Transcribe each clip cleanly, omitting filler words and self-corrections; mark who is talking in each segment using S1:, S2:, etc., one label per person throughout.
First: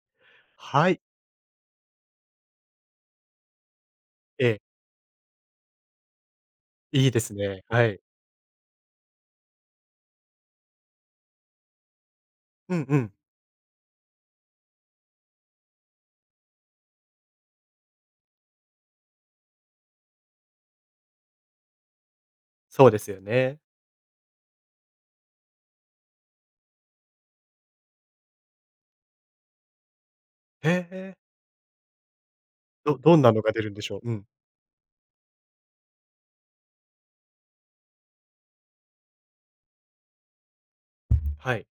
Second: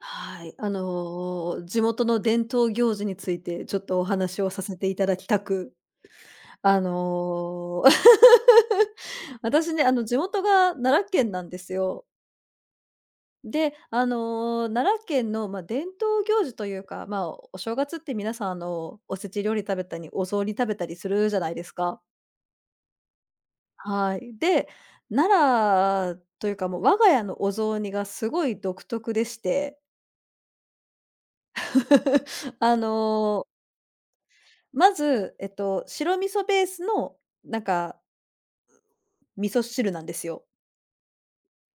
S1: はい、
S2: はい。
S1: 地元の伝統行事についてちょっとお話
S2: え
S1: を
S2: え、
S1: させていただきたく、あ
S2: いいですね。
S1: の、
S2: はい。
S1: 私ね、地元が奈良県なんですよ。
S2: うんうん。
S1: で、奈良県の、まあ、伝統行事というか、まあ、お正月って皆さん、おせち料理食べたり、お雑煮食べたりするじゃないですか。
S2: そうですよね。
S1: はい。で、奈良というか、もう我が家のお雑煮がすごい独特でして、
S2: へえ。
S1: あ
S2: どんなの
S1: の
S2: が
S1: ー
S2: 出るんでしょう？うん。
S1: まず、白味噌ベースの、なんか、味噌汁なんですよ。
S2: はい。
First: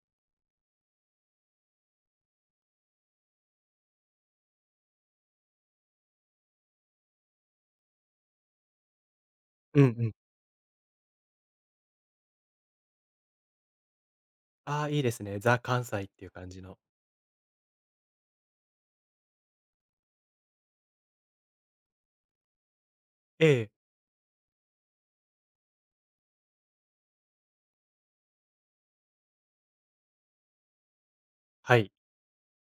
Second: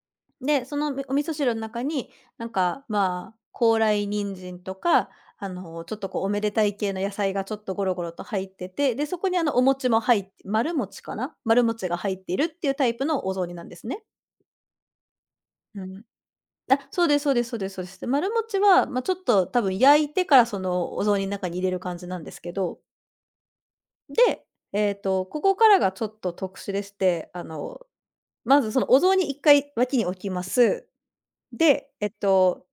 S1: で、そのお味噌汁の中に、なんか、まあ、高麗人参とか、ちょっとこうおめでたい系の野菜がちょっとゴロゴロと入ってて、で、そこにあのお
S2: うん
S1: 餅も
S2: うん。
S1: 入って丸餅かな？丸餅が入っているっていうタイプのお雑煮なんですね。
S2: ああ、いいですね。ザ
S1: う
S2: 関
S1: ん。
S2: 西っていう感じの。
S1: あ、そうですそうですそうですそうです。で、丸餅は、まあ、ちょっと多分焼いてからそのお雑煮の中に入れる感じなんですけど、
S2: ええ、
S1: で、ここからがちょっと特殊でして、まずそのお雑煮一回脇に置きます。
S2: は
S1: で、
S2: い。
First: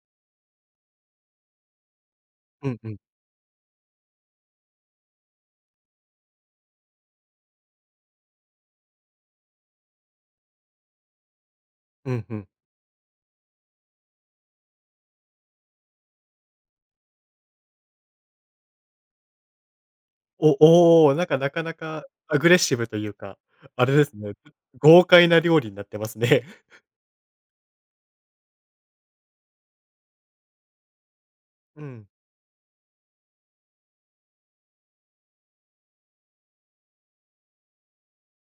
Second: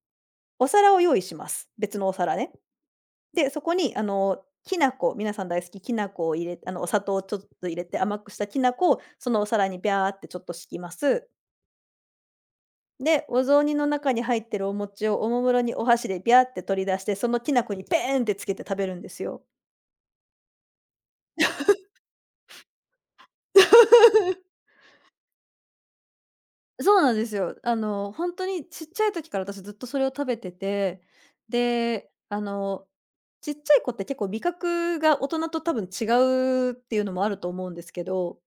S1: お皿を用意します。別のお皿ね。
S2: うんうん。
S1: で、そこにきな粉、皆さん大好ききな粉を入れお砂糖をちょっと入れて甘くしたきな粉をそのお皿にビャーってちょっと敷きます。
S2: うんうん。
S1: で、お雑煮の中に入ってるお餅をおもむろにお箸でビャーって取り出して、そのきな粉にペーンってつけて食べるんですよ。
S2: おお、なんか、なかなかアグレッシブというか、あれですね、豪快な料理になってますね。
S1: そうなんですよ。本当にちっちゃい時から私ずっとそれを食べてて、
S2: うん。
S1: で、ちっちゃい子って結構味覚が大人と多分違うっていうのもあると思うんですけど、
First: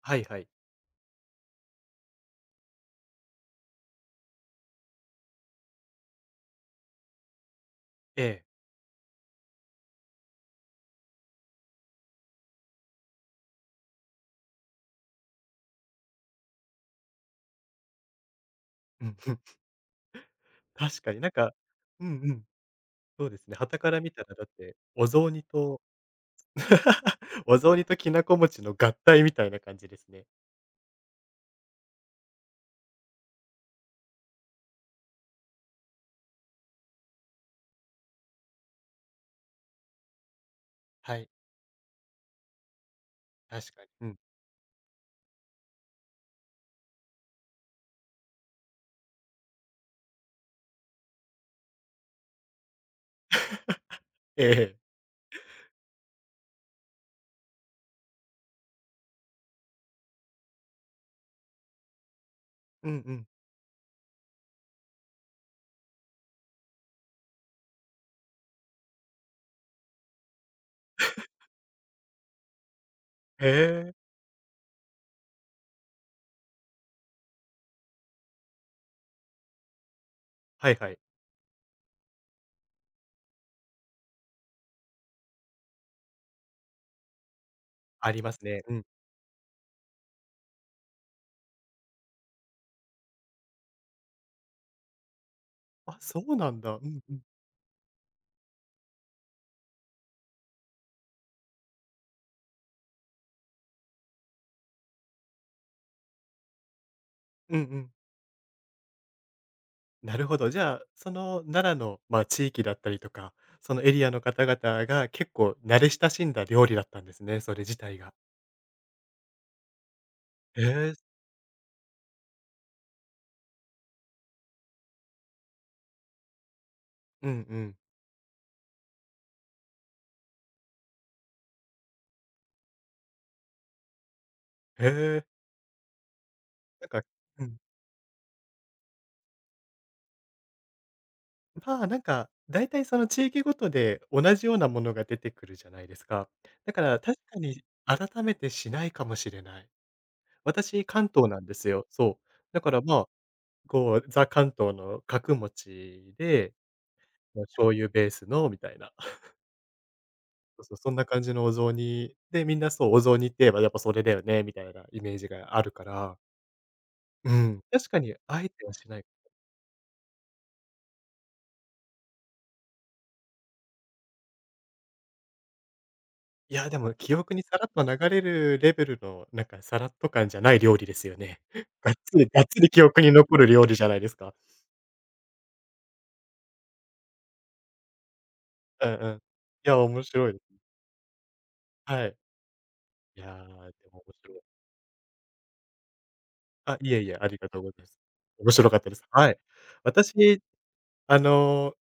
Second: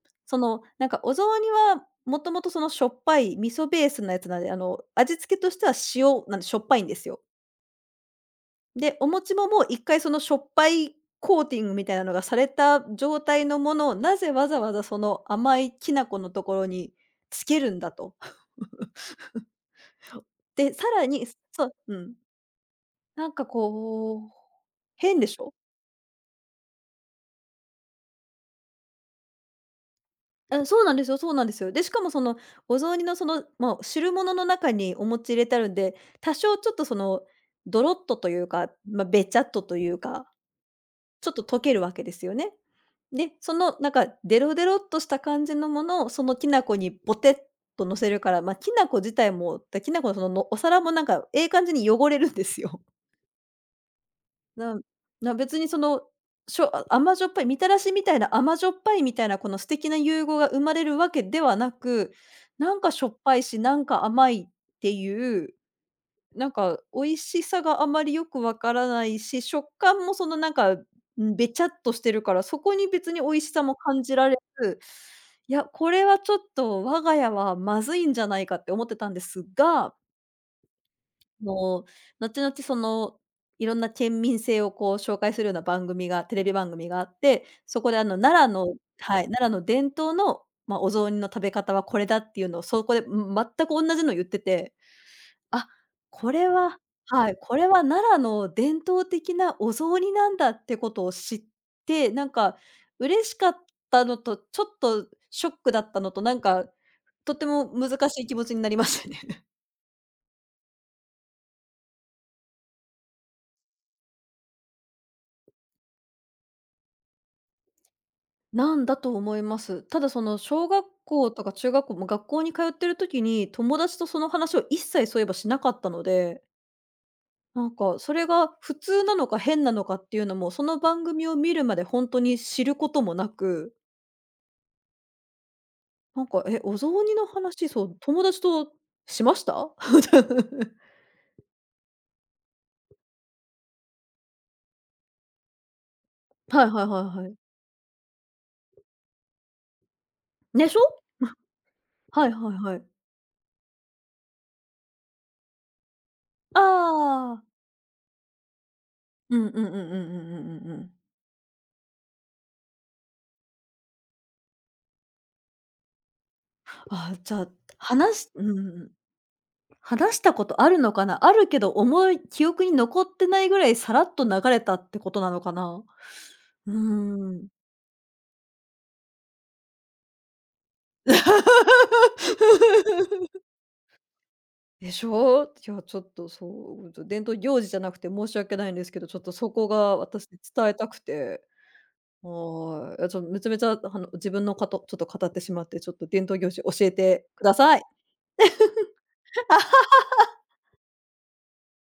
S2: はいは
S1: そ
S2: い。
S1: の、なんかお雑煮はもともとそのしょっぱい味噌ベースのやつなんで、味付けとしては塩なんでしょっぱいんですよ。
S2: ええ。
S1: で、お餅ももう一回そのしょっぱいコーティングみたいなのがされた状態のものを、なぜわざわざその甘いきな粉のところにつけるんだと。
S2: うんうん。
S1: そうで、さ
S2: 確
S1: ら
S2: かに
S1: に
S2: なんか。
S1: そう、う
S2: うん
S1: ん。
S2: うん。そ
S1: な
S2: う
S1: ん
S2: です
S1: か
S2: ね、傍から見
S1: こ
S2: た
S1: う
S2: らだってお
S1: 変で
S2: 雑
S1: し
S2: 煮
S1: ょ？
S2: と お雑煮ときなこ餅の合体みたいな感じですね。
S1: うん、そうなんですよそうなんですよ。で、しかもそのお雑煮のその、まあ汁物の中にお餅入れてあるんで、多少ちょっとそのドロッとというか、まあ、べちゃっとというか、
S2: はい、
S1: ちょっと溶けるわけですよね。で、そ
S2: 確
S1: の
S2: か
S1: な
S2: に。
S1: ん
S2: う
S1: か
S2: ん。
S1: デロデロっとした感じのものをそのきな粉にボテっと乗せるから、まあ、きな粉自体も、だきな粉のその、のお皿もなんかええ感じに汚れるんですよ。
S2: ええ。
S1: なな、別にその、しょあ甘じょっぱいみたらしみたいな甘じょっぱいみたいな、この素敵な融合が生まれるわけではなく、なん
S2: う
S1: か
S2: んう
S1: しょっ
S2: ん。
S1: ぱいし、なんか甘いっていう、なんか美味しさがあまりよくわからないし、食感もそのなんか、ん、べちゃっとしてるから、そこに別に美味
S2: へ
S1: しさも感
S2: え。
S1: じられず、いや、これはちょっと我が家はまずいんじゃないかって思ってたんですが
S2: はいはい。
S1: の、後々その、いろんな県民性をこう紹介するような番組がテレビ番組があって、そこであ
S2: あ
S1: の
S2: りま
S1: 奈
S2: す
S1: 良
S2: ね。う
S1: の
S2: ん。
S1: はい、奈良の伝統の、ま、お雑煮の食べ方はこれだっていうのをそこで、ん、全くおんなじの言ってて、あ、
S2: あ、そ
S1: こ
S2: う
S1: れ
S2: なんだ。
S1: は
S2: うんうん。
S1: はい、これは奈良の伝統的なお雑煮なんだってことを知って、なんか嬉しかったのと、ちょっとショックだったのと、なんかとて
S2: うんう
S1: も難
S2: ん。
S1: しい気持ちになりましたね。
S2: なるほど。じゃあ、その奈良の、まあ、地域だったりとか、そのエリアの方々が結構慣れ親しんだ料理だったんですね、それ自体が。
S1: なんだと思います。ただその
S2: へ
S1: 小学
S2: え。
S1: 校とか中学校も学校に通ってる時に、友達とその話を一切そういえばしなかったので、
S2: うんう
S1: なん
S2: ん。
S1: かそれが普通なのか変なのかっていうのも、その番組を見るまで本当に知ることもなく、
S2: へえ。
S1: なんか「え、お
S2: なん
S1: 雑
S2: か。
S1: 煮の
S2: うん。
S1: 話、そう、友達としました？
S2: まあ、なんか、大体その地域ごとで同じようなものが出てくるじゃないですか。
S1: はい
S2: だか
S1: はい
S2: ら
S1: は
S2: 確
S1: いはい。
S2: かに改めてしないかもしれない。
S1: でしょ？
S2: 私、関東なんですよ。そ
S1: は
S2: う。
S1: いはい
S2: だか
S1: は
S2: ら
S1: い。
S2: まあ、こう、ザ関東の角餅で、
S1: あ
S2: ま、
S1: あ。
S2: 醤油ベースのみたいな。
S1: うんうんうんうんうんう
S2: そう
S1: んうん
S2: そ
S1: う
S2: う、そ
S1: ん。
S2: んな感じのお雑煮で、みんなそう、お雑煮って言えばやっぱそれだよねみたいなイメージがあるから、
S1: あ
S2: う
S1: じゃあ、
S2: ん、確かに
S1: 話し
S2: あえてはし
S1: ん
S2: ない。
S1: 話したことあるのかな？あるけど、思い記憶に残ってないぐらいさらっと流れたってことなのかな？
S2: いや、
S1: う
S2: でも記
S1: ー
S2: 憶に
S1: ん。
S2: さらっと流れるレベルの、なんかさらっと感じゃない料理ですよね。がっつりがっつり記憶に残 る料理じゃないですか。
S1: でしょう？いや、ちょっとそう、伝統行事じゃなくて申し訳ないんで
S2: う
S1: す
S2: ん
S1: けど、
S2: うん。
S1: ちょ
S2: い
S1: っとそこ
S2: や、
S1: が
S2: 面
S1: 私
S2: 白いで
S1: 伝
S2: す。
S1: えたくて。
S2: はい。
S1: はい。いや、ち
S2: い
S1: ょ、
S2: や
S1: め
S2: ー、
S1: ちゃ
S2: で
S1: めちゃ、
S2: も面
S1: 自
S2: 白い。
S1: 分のかとちょっと語ってしまって、ちょっと伝統行事教
S2: あ、い
S1: え
S2: えいえ、あ
S1: て
S2: り
S1: く
S2: が
S1: だ
S2: とうござ
S1: さ
S2: い
S1: い。
S2: ます。面白かったです。はい。私、あの、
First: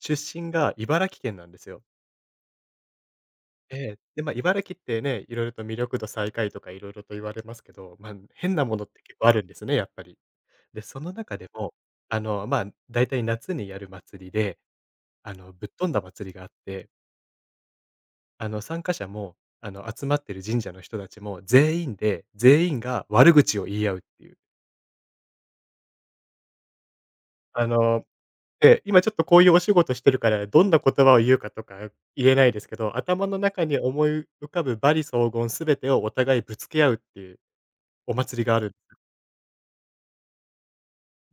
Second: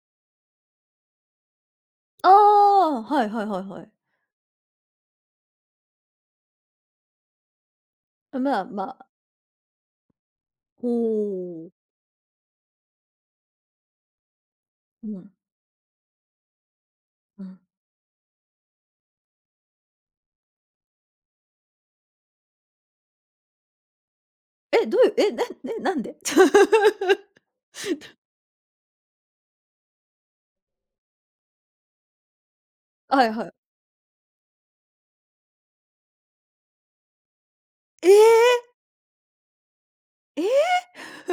S2: 出身が茨城県なんですよ。
S1: あ、ああはいはいはい
S2: え
S1: はい。
S2: え。で、まあ、茨城ってね、いろいろと魅力度最下位とかいろいろと言われますけど、まあ、変
S1: ま
S2: な
S1: あ
S2: ものっ
S1: ま
S2: て
S1: あ。
S2: 結構あるんですね、やっぱり。で、
S1: お
S2: その中で
S1: お。
S2: も、まあ、大体夏にやる祭りで
S1: うん、
S2: ぶっ飛んだ祭りがあって、
S1: うん。
S2: 参加者も、集まってる神社の人たちも全員で、全員が悪口を言い合うっていう。
S1: え、どういうえ、なね、なんで？
S2: あの、今ちょっとこういうお仕事してるから、どんな言葉を言うかとか言えないですけど、
S1: は
S2: 頭
S1: い
S2: の
S1: はい。
S2: 中に思い浮かぶ罵詈雑言すべてをお互いぶつけ合うっていう
S1: え
S2: お祭りがある。
S1: え！ええ！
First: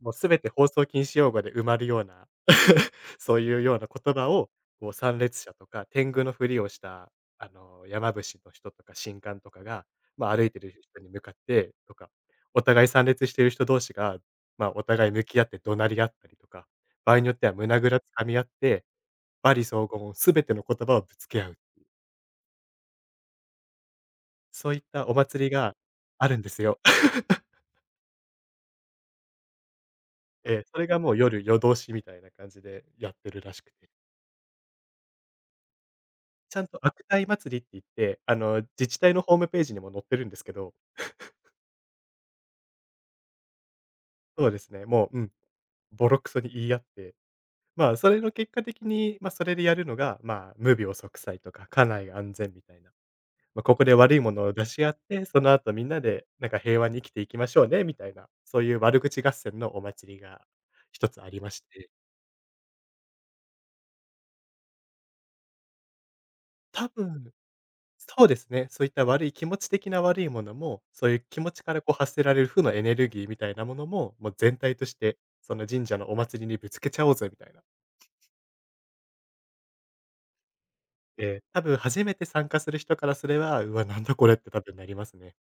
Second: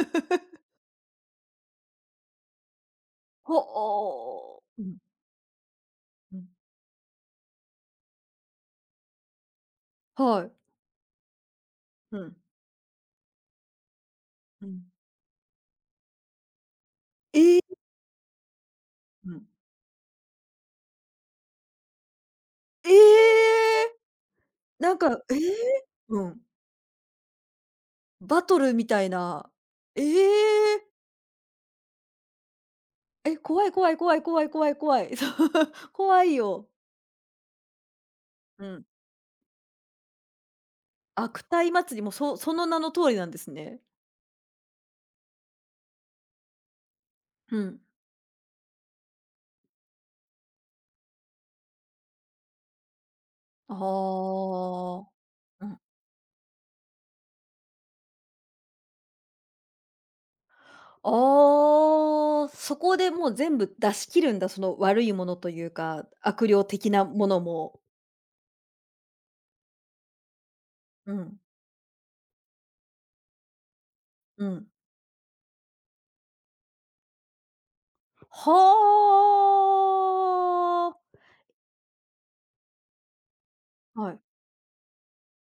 S2: もうすべて 放送禁止用語で埋まるような そうい
S1: ほ
S2: うような言葉を、
S1: おー。う
S2: こう
S1: ん、
S2: 参列者とか、天狗の
S1: う
S2: ふ
S1: ん。
S2: りをした、山伏の人とか神官とかが、まあ、歩
S1: は
S2: い
S1: い。
S2: てる人に向かってとか、
S1: うん、
S2: お互い参列している人同士が、ま
S1: う
S2: あ、
S1: ん。
S2: お互い向き合って怒鳴り合ったりとか、場合によっては
S1: ええ！
S2: 胸ぐら掴み合って、
S1: うん。
S2: 罵詈雑言すべての言葉をぶつけ合う、
S1: え
S2: そういっ
S1: ーなん
S2: た
S1: か、
S2: お
S1: えー、
S2: 祭りが
S1: う
S2: ある
S1: ん。
S2: んですよ。
S1: バトルみたいな。え
S2: それ
S1: え！
S2: がもう夜通しみたいな感じでやって
S1: え、
S2: るらし
S1: 怖
S2: く
S1: い
S2: て。
S1: 怖い怖い怖い怖い怖い。そう 怖い
S2: ちゃん
S1: よ。
S2: と悪態祭りって言って、
S1: うん。
S2: 自治体のホームページにも載ってるんですけど、
S1: 悪態祭りも、そその名の通りなんですね。
S2: そうですね、もう、うん、ボロクソに言い合って、
S1: うん。
S2: まあ、それの結果的に、まあ、それでやるのが、まあ、無病息災とか家内安全みたいな、まあ、ここで悪いも
S1: あ
S2: のを出し合っ
S1: あ。
S2: て、その
S1: う
S2: 後
S1: ん。
S2: みんなでなんか平和に生きていきましょうねみたいな、そういう悪口合戦のお祭りが一つありまして、
S1: ああ、そこでもう全部出し切るんだ、その悪いものというか、悪霊
S2: 多
S1: 的なも
S2: 分
S1: のも。
S2: そうですね。そういった悪い気持ち的な悪いものも、そう
S1: う
S2: いう気
S1: ん、
S2: 持ちからこう発せられる負のエネルギーみたいなものも、もう
S1: う
S2: 全
S1: ん。
S2: 体として、その神社のお祭りにぶつけちゃおうぜみたいな。
S1: はあ。
S2: ええ、多分初めて参加する人からすれば、うわ、なん
S1: は
S2: だ
S1: い。
S2: これって多分なりますね。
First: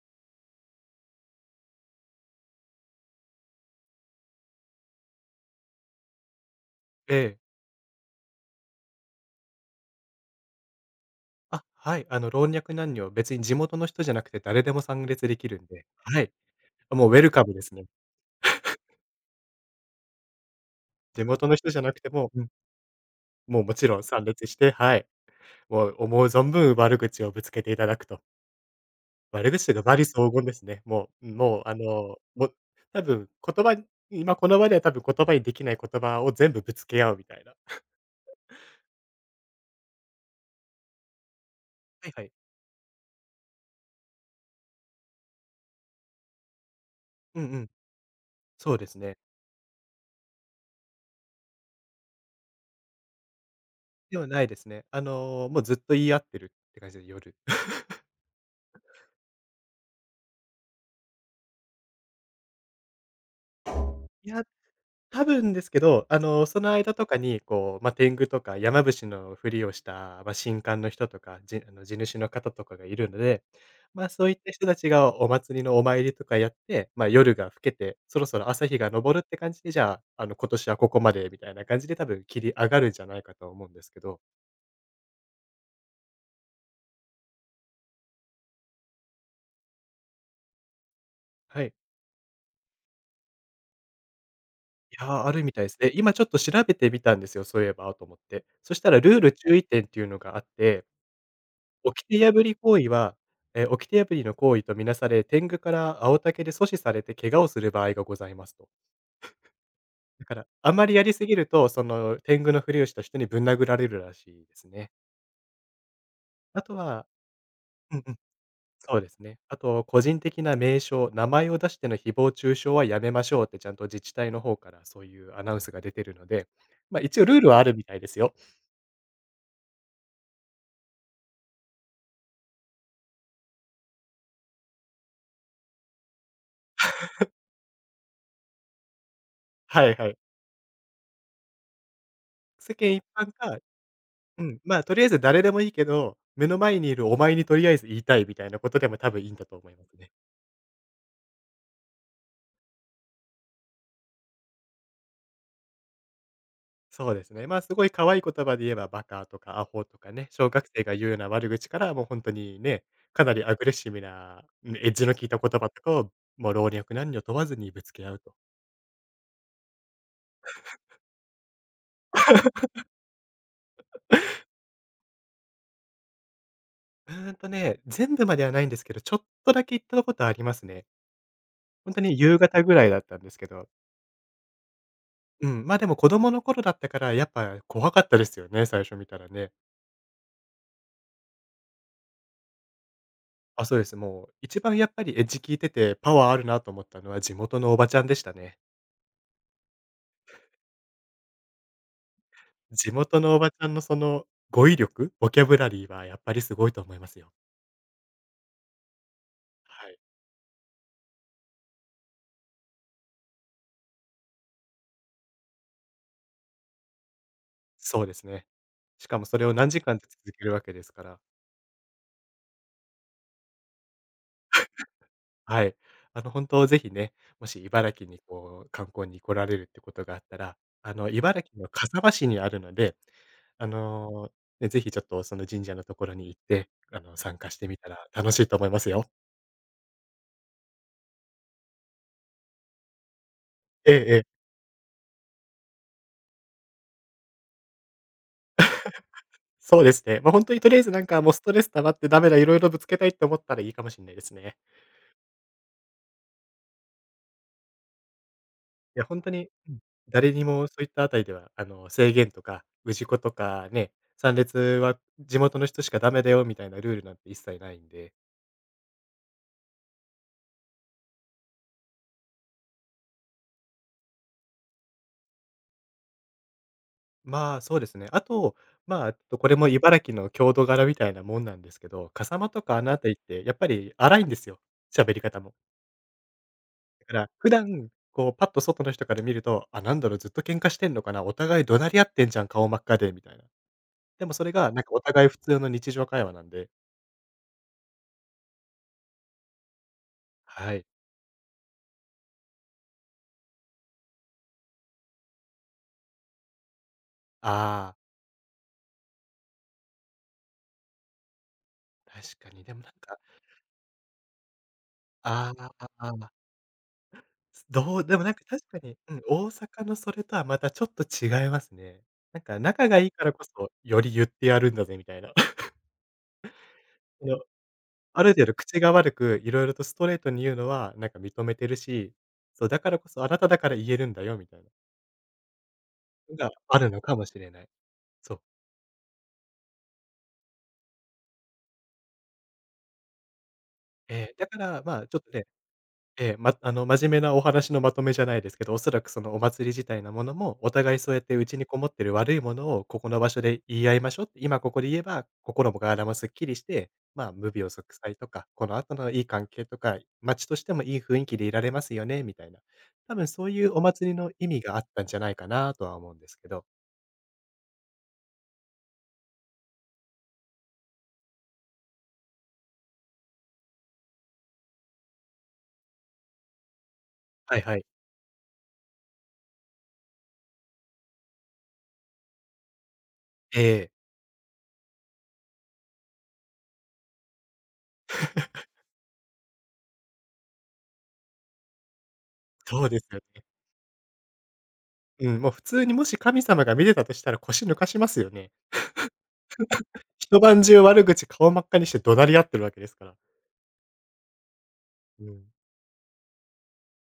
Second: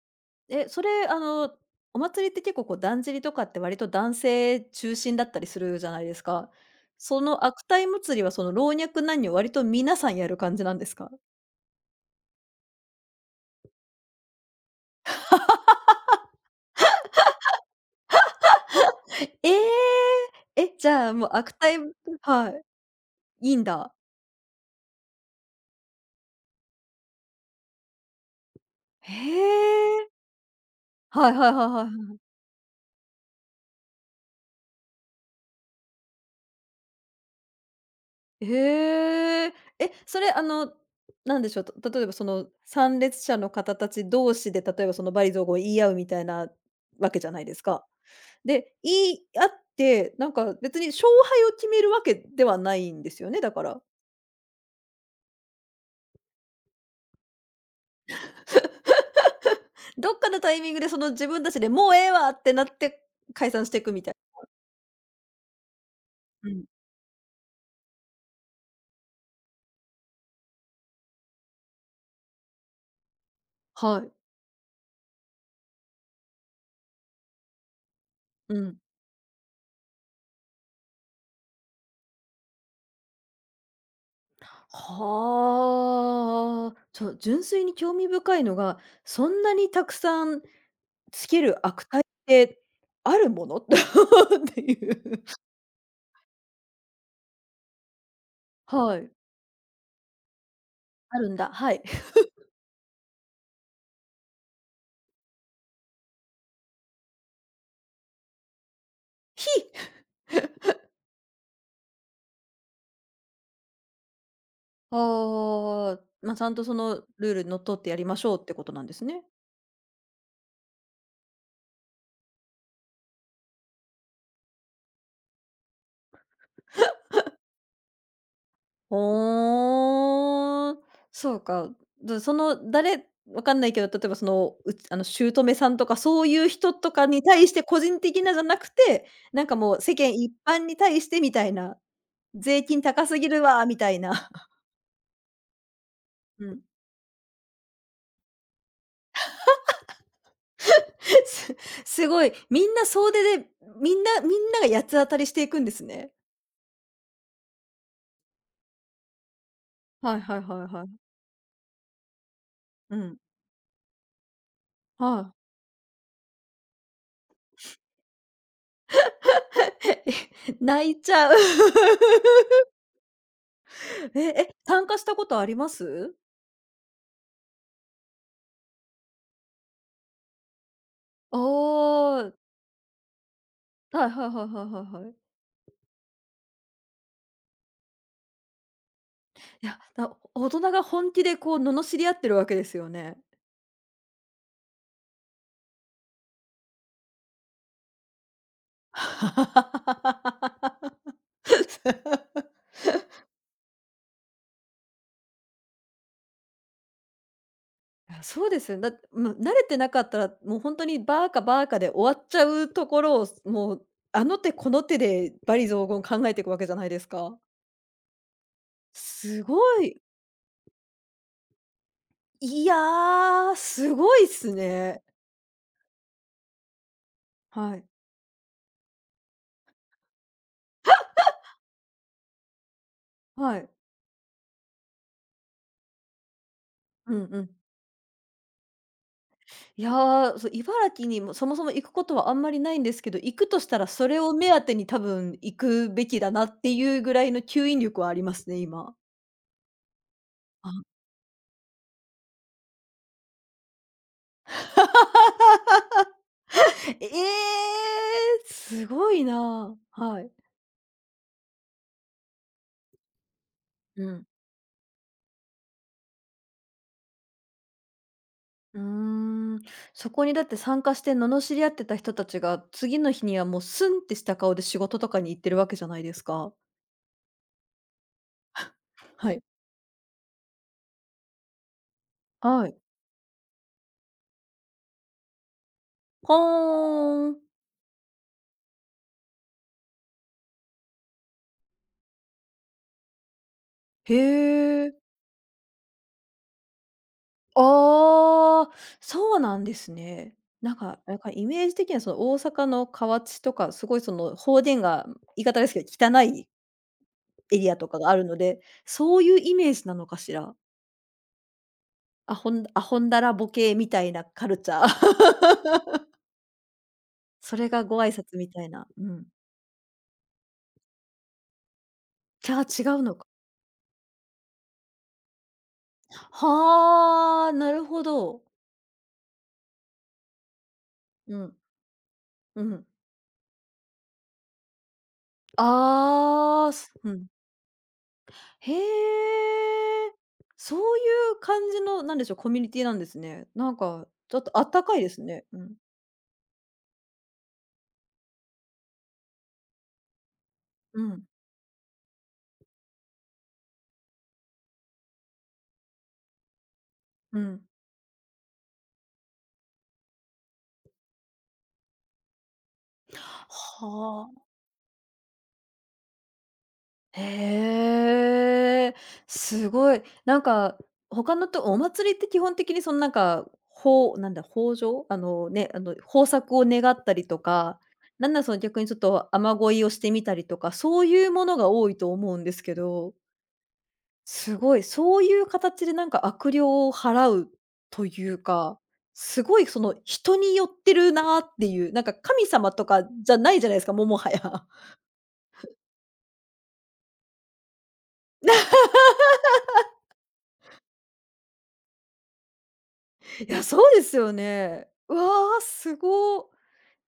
S1: え、それあの、お祭りって結構こう、だんじりとかって割と男性中心だったりするじゃないですか。
S2: え
S1: そ
S2: え。
S1: の悪態祭りはその老若男女割と皆さんやる感じなんですか？
S2: あ、はい。老若男女、別に地元の人じゃなくて誰でも参列できるんで、はい。もうウェルカムですね。
S1: ええ！え、じゃあ
S2: 地
S1: もう
S2: 元
S1: 悪
S2: の人じ
S1: 態
S2: ゃなくても、うん、
S1: はい、いい
S2: もう
S1: ん
S2: もち
S1: だ。
S2: ろん参列して、はい。もう思う存分悪口をぶつけていただくと。悪口というか、
S1: へ
S2: 罵詈
S1: え。
S2: 雑言ですね。もう
S1: はいはい
S2: もう、
S1: はい
S2: あ
S1: はい
S2: の、もう多分言葉に今この場では多分言葉にできない言葉を全部ぶつけ合うみたいな。
S1: へえ。え、それあの、なんでしょう、た例え
S2: はい
S1: ば
S2: は
S1: そ
S2: い。
S1: の参列者の方たち同士で、例えばその罵詈雑言を言い合うみたいなわけじゃ
S2: う
S1: な
S2: ん
S1: いで
S2: う
S1: す
S2: ん。
S1: か。で、
S2: そうです
S1: 言
S2: ね。
S1: い合って、なんか別に勝敗を決めるわけではないんですよね、だから。
S2: ではないですね。もうずっと言い合ってるって感じで、夜。
S1: どっかのタイミングでその自分たちでもうええわってなって解散していくみたい。
S2: いや、多分ですけど、
S1: う
S2: そ
S1: ん。
S2: の間とかに、こう、まあ、天狗とか山伏のふりをした、まあ、神官の人とか、じあの、地主の方とかがいるので、
S1: は
S2: まあ、
S1: い。
S2: そういった人たちがお祭りのお参りとかやって、まあ、夜が更けて、そろそろ
S1: う
S2: 朝
S1: ん。
S2: 日が昇るって感じで、じゃあ、今年はここまでみたいな感じで多分切り上がるんじゃないかと思うんですけど、
S1: はあ。ちょ、純粋に興味深いのが、そんなにたくさんつける
S2: はい。
S1: 悪態ってあるもの？ってい
S2: いや
S1: う。
S2: ー、あるみたいですね。今ちょっと調べてみたんですよ、そういえばと思って。そした
S1: は
S2: らル
S1: い。
S2: ール注意点っていうのがあって、
S1: あるんだ、はい。
S2: 掟破り行為は、掟破りの行為とみなされ、天狗から青竹で阻止されて怪我をする場合がございますと。
S1: ひ。
S2: だから、あまりやりすぎると、その、天狗のふりをした人にぶん殴られるらしいですね。
S1: ああ、まあ、ちゃん
S2: あ
S1: とそ
S2: と
S1: の
S2: は。
S1: ルールにのっとって
S2: う
S1: や
S2: ん
S1: り
S2: う
S1: ま
S2: ん、
S1: しょうってことなんで
S2: そう
S1: す
S2: です
S1: ね。
S2: ね。あと、個人的な名称、名前を出しての誹謗中傷はやめましょうってちゃんと自治体の方からそういうアナウンスが出てるので、ま、一応ルールはあるみたいですよ。
S1: ほーんそうか。で、その誰わかんないけど、例えばその、う姑さんとかそういう人とかに対して個人的なじゃなくて、なんかもう
S2: はい
S1: 世
S2: は
S1: 間
S2: い。
S1: 一般に対してみたいな、税
S2: 世
S1: 金
S2: 間一
S1: 高すぎ
S2: 般
S1: る
S2: か。
S1: わみたいな。
S2: うん、まあ、とりあえず誰でもいいけど、目
S1: う
S2: の
S1: ん。
S2: 前にいるお前にとりあえず言いたいみたいなことでも多分いいんだと思いますね。
S1: すすごい、みんな総出で、みんなみんなが八つ当たりしていくんですね。
S2: そうですね。まあ、すごい可愛い言葉で言えばバカとかアホとか
S1: はい
S2: ね、
S1: はい
S2: 小
S1: は
S2: 学
S1: い
S2: 生
S1: は
S2: が言
S1: い。
S2: うような悪口から、もう本当にね、
S1: うん。
S2: かなりアグレッシブな、うん、エッジの効
S1: は
S2: いた
S1: い。
S2: 言葉とかを、もう老若男女問わずにぶつけ合うと。
S1: え、泣いちゃう。え、え、参加したことあります？
S2: うんとね、全部まではないんですけど、ちょっとだけ言ったことありますね。
S1: ああ、
S2: 本当に
S1: は
S2: 夕方ぐらいだったんですけど。
S1: いはいはいはいはいはい。
S2: うん、ま、でも子供の頃だったから、やっぱ怖かったですよね、最初見たらね。
S1: いや、だ大人が本気でこう罵り合ってるわけですよね。
S2: あ、そうです。もう一番やっぱりエッジ聞いてて、パワーあるなと思ったのは地元のおばちゃんでしたね。地元のおばちゃんのその語彙力、ボキャブラリーはやっぱりすごいと思いますよ。
S1: あ、そうですよ。だって、もう慣れて
S2: は
S1: な
S2: い。
S1: かったら、もう本当にバーカバーカで終わっちゃうところを、もう、あの手この手でゾー雑言考えていくわけじゃないですか。
S2: そうですね。しかもそ
S1: す
S2: れを
S1: ご
S2: 何時間
S1: い。
S2: って続けるわけですから。
S1: いやー、すごいっすね。
S2: はい。本当ぜひね、もし
S1: はい。
S2: 茨城にこう観光に来られるってことがあったら、茨城の笠間市にあるので、
S1: は
S2: あ
S1: い。
S2: の、ね、ぜひちょっとその神社のところに行って、
S1: うん
S2: 参
S1: う
S2: 加
S1: ん。
S2: してみたら楽しいと思いますよ。
S1: いやー、そう、茨城にもそもそも行くことはあんまりないんですけど、行くとしたら
S2: え
S1: そ
S2: ええ
S1: れを
S2: え。
S1: 目当てに多分行くべきだなっていうぐらいの吸引力はありますね、今。
S2: そうですね。ま、あ、本当にと
S1: あ
S2: りあえずなんかもうストレス溜まってダメだ、いろいろぶつけたいって思ったらいいかもしれないですね。
S1: ええ、す
S2: いや
S1: ご
S2: 本
S1: い
S2: 当に、う
S1: な。
S2: ん、
S1: はい。
S2: 誰にもそういったあたりでは、制限とか、氏子とかね、
S1: うん。
S2: 参列は地元の人しかダメだよみたいなルールなんて一切ないんで。
S1: うーん。そこにだって参加して罵り合ってた人たちが、次の日にはもうスンってした顔で仕事とかに行ってるわけじゃないですか。
S2: まあ、そうですね。あと、まあ、ちょっ
S1: は
S2: と
S1: い。
S2: これも茨城の郷土柄みたいなもんなんですけど、笠間と
S1: は
S2: か
S1: い。
S2: あのあたりってやっぱり荒いんですよ、喋り方も。
S1: は
S2: だか
S1: ー
S2: ら
S1: ん、
S2: 普段、こうパッと外の人から見ると、あ、なんだろう、ずっと喧嘩してんのかな、お互い怒鳴り合ってんじゃん、顔真っ赤でみたいな。
S1: へ
S2: でもそれがなん
S1: え。
S2: かお互い普通の日常会話なんで、
S1: ああ、そうなんですね。な
S2: は
S1: ん
S2: い。
S1: か、なんかイメージ的にはその大阪の河内とか、すごいその方言が言い方ですけど、汚いエリアと
S2: ああ、
S1: かがあるので、そういうイメージなのかしら。ア
S2: 確か
S1: ホ
S2: に。
S1: ン
S2: でも
S1: ア
S2: なん
S1: ホン
S2: か、
S1: ダラボケみたいなカルチャー。
S2: ああ、
S1: それが
S2: ど
S1: ご
S2: う
S1: 挨
S2: でもなん
S1: 拶
S2: か
S1: み
S2: 確
S1: たい
S2: か
S1: な。
S2: に、
S1: う
S2: うん、
S1: ん。
S2: 大阪のそれとはまたちょっと違いますね。なん
S1: じ
S2: か
S1: ゃ、違
S2: 仲が
S1: う
S2: いい
S1: の
S2: か
S1: か。
S2: らこそ、より言ってやるんだぜみたいな。その、
S1: はあ、なるほ
S2: ある
S1: ど。
S2: 程度口が悪く、いろいろとストレートに言うのはなんか
S1: う
S2: 認め
S1: ん、
S2: てるし、
S1: う
S2: そう、だ
S1: ん。
S2: からこそあなただから言えるんだよみたいなのが
S1: ああ、
S2: ある
S1: す
S2: の
S1: う
S2: かも
S1: ん。
S2: しれない。そう。
S1: へえ。そういう感じの、なんでしょう、コミュニティなんですね。なんか、
S2: ええ、
S1: ちょっ
S2: だ
S1: と
S2: か
S1: あっ
S2: ら、
S1: たか
S2: ま
S1: い
S2: あ、
S1: で
S2: ちょっ
S1: す
S2: と
S1: ね。
S2: ね。
S1: うん。
S2: ええ、まあの、真面目なお話のまとめじゃないですけど、おそらくそのお祭り自体なものも、お互い
S1: う
S2: そうやっ
S1: ん、
S2: てうちにこもってる悪いものをここの場所で言い合いましょうって、今ここで言えば、心も体もすっきりして、まあ、
S1: う
S2: 無
S1: ん。
S2: 病息災とか、この後のいい関係とか、街としてもいい雰囲気でいられますよね、みたいな。多分そういうお祭り
S1: は
S2: の意
S1: あ。
S2: 味があったんじゃないかなとは思うんですけど。
S1: へえ、すごい。なんか、他のとお祭りって基本的にそのなんか、ほうなんだ、豊穣？あのね、あの豊作を願ったりと
S2: はいは
S1: か、
S2: い。
S1: なんならその逆にちょっと雨乞いをしてみたりとか、そういうものが多いと思うんですけど、
S2: ええ、
S1: すごい、そういう形でなんか悪霊を払うというか、すごいその人に寄ってるなっていう、なんか神様
S2: そ
S1: と
S2: うで
S1: か
S2: すよ
S1: じゃ
S2: ね。
S1: ないじゃないですか、もうもはや。
S2: うん、もう普通にもし神様が見てたとしたら腰抜かしますよね。一晩中悪口顔真っ赤にして怒鳴り合ってるわけですから。
S1: いや、そうですよね。う
S2: う
S1: わ
S2: ん。
S1: ー、すごー。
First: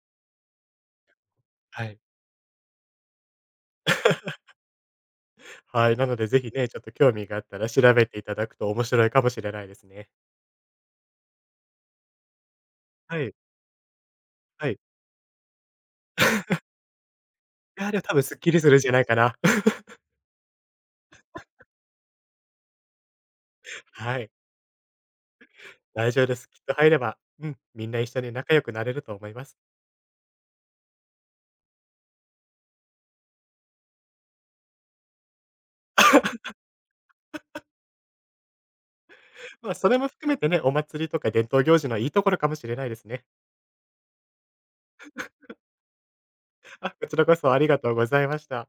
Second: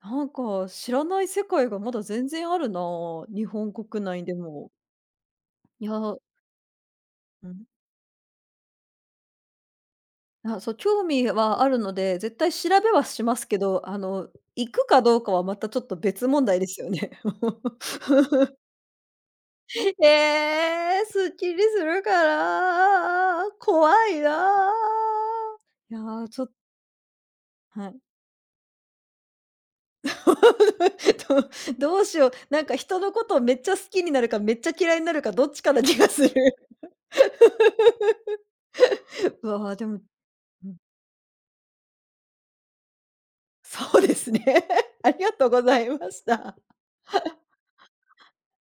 S1: なんか知らない世界が
S2: は
S1: ま
S2: い。
S1: だ全然あるなあ、日本国内でも。い
S2: は
S1: や
S2: い、なの
S1: ー、
S2: でぜひね、ちょっと興味があっ
S1: う
S2: た
S1: ん、
S2: ら調べていただくと面白いかもしれないですね。
S1: あ、そう、興味はあるので、絶対調べは
S2: は
S1: し
S2: い、
S1: ますけど、
S2: は
S1: 行
S2: い。
S1: くかどうかはまたちょっと別問題ですよね。
S2: いや、で も多分すっきりするんじゃないかな。
S1: ええ、すっきりするから怖
S2: は
S1: い
S2: い、
S1: なあ。いや
S2: 大丈夫
S1: ー、
S2: で
S1: ちょっ
S2: す。
S1: と、
S2: きっと入れば、うん、み
S1: は
S2: んな
S1: い。
S2: 一緒に仲良くなれると思います。
S1: どどうしよう、なんか人のことをめっちゃ好きになるか、めっちゃ嫌いになるか、どっちかな気がする。う
S2: ま
S1: わ
S2: あ、
S1: あ、で
S2: それ
S1: も、
S2: も含めてね、
S1: う
S2: お
S1: ん、
S2: 祭りとか伝統行事のいいところかもしれないですね。
S1: そうですね。ありがとうございました。
S2: あ、こちらこそありがとうございました。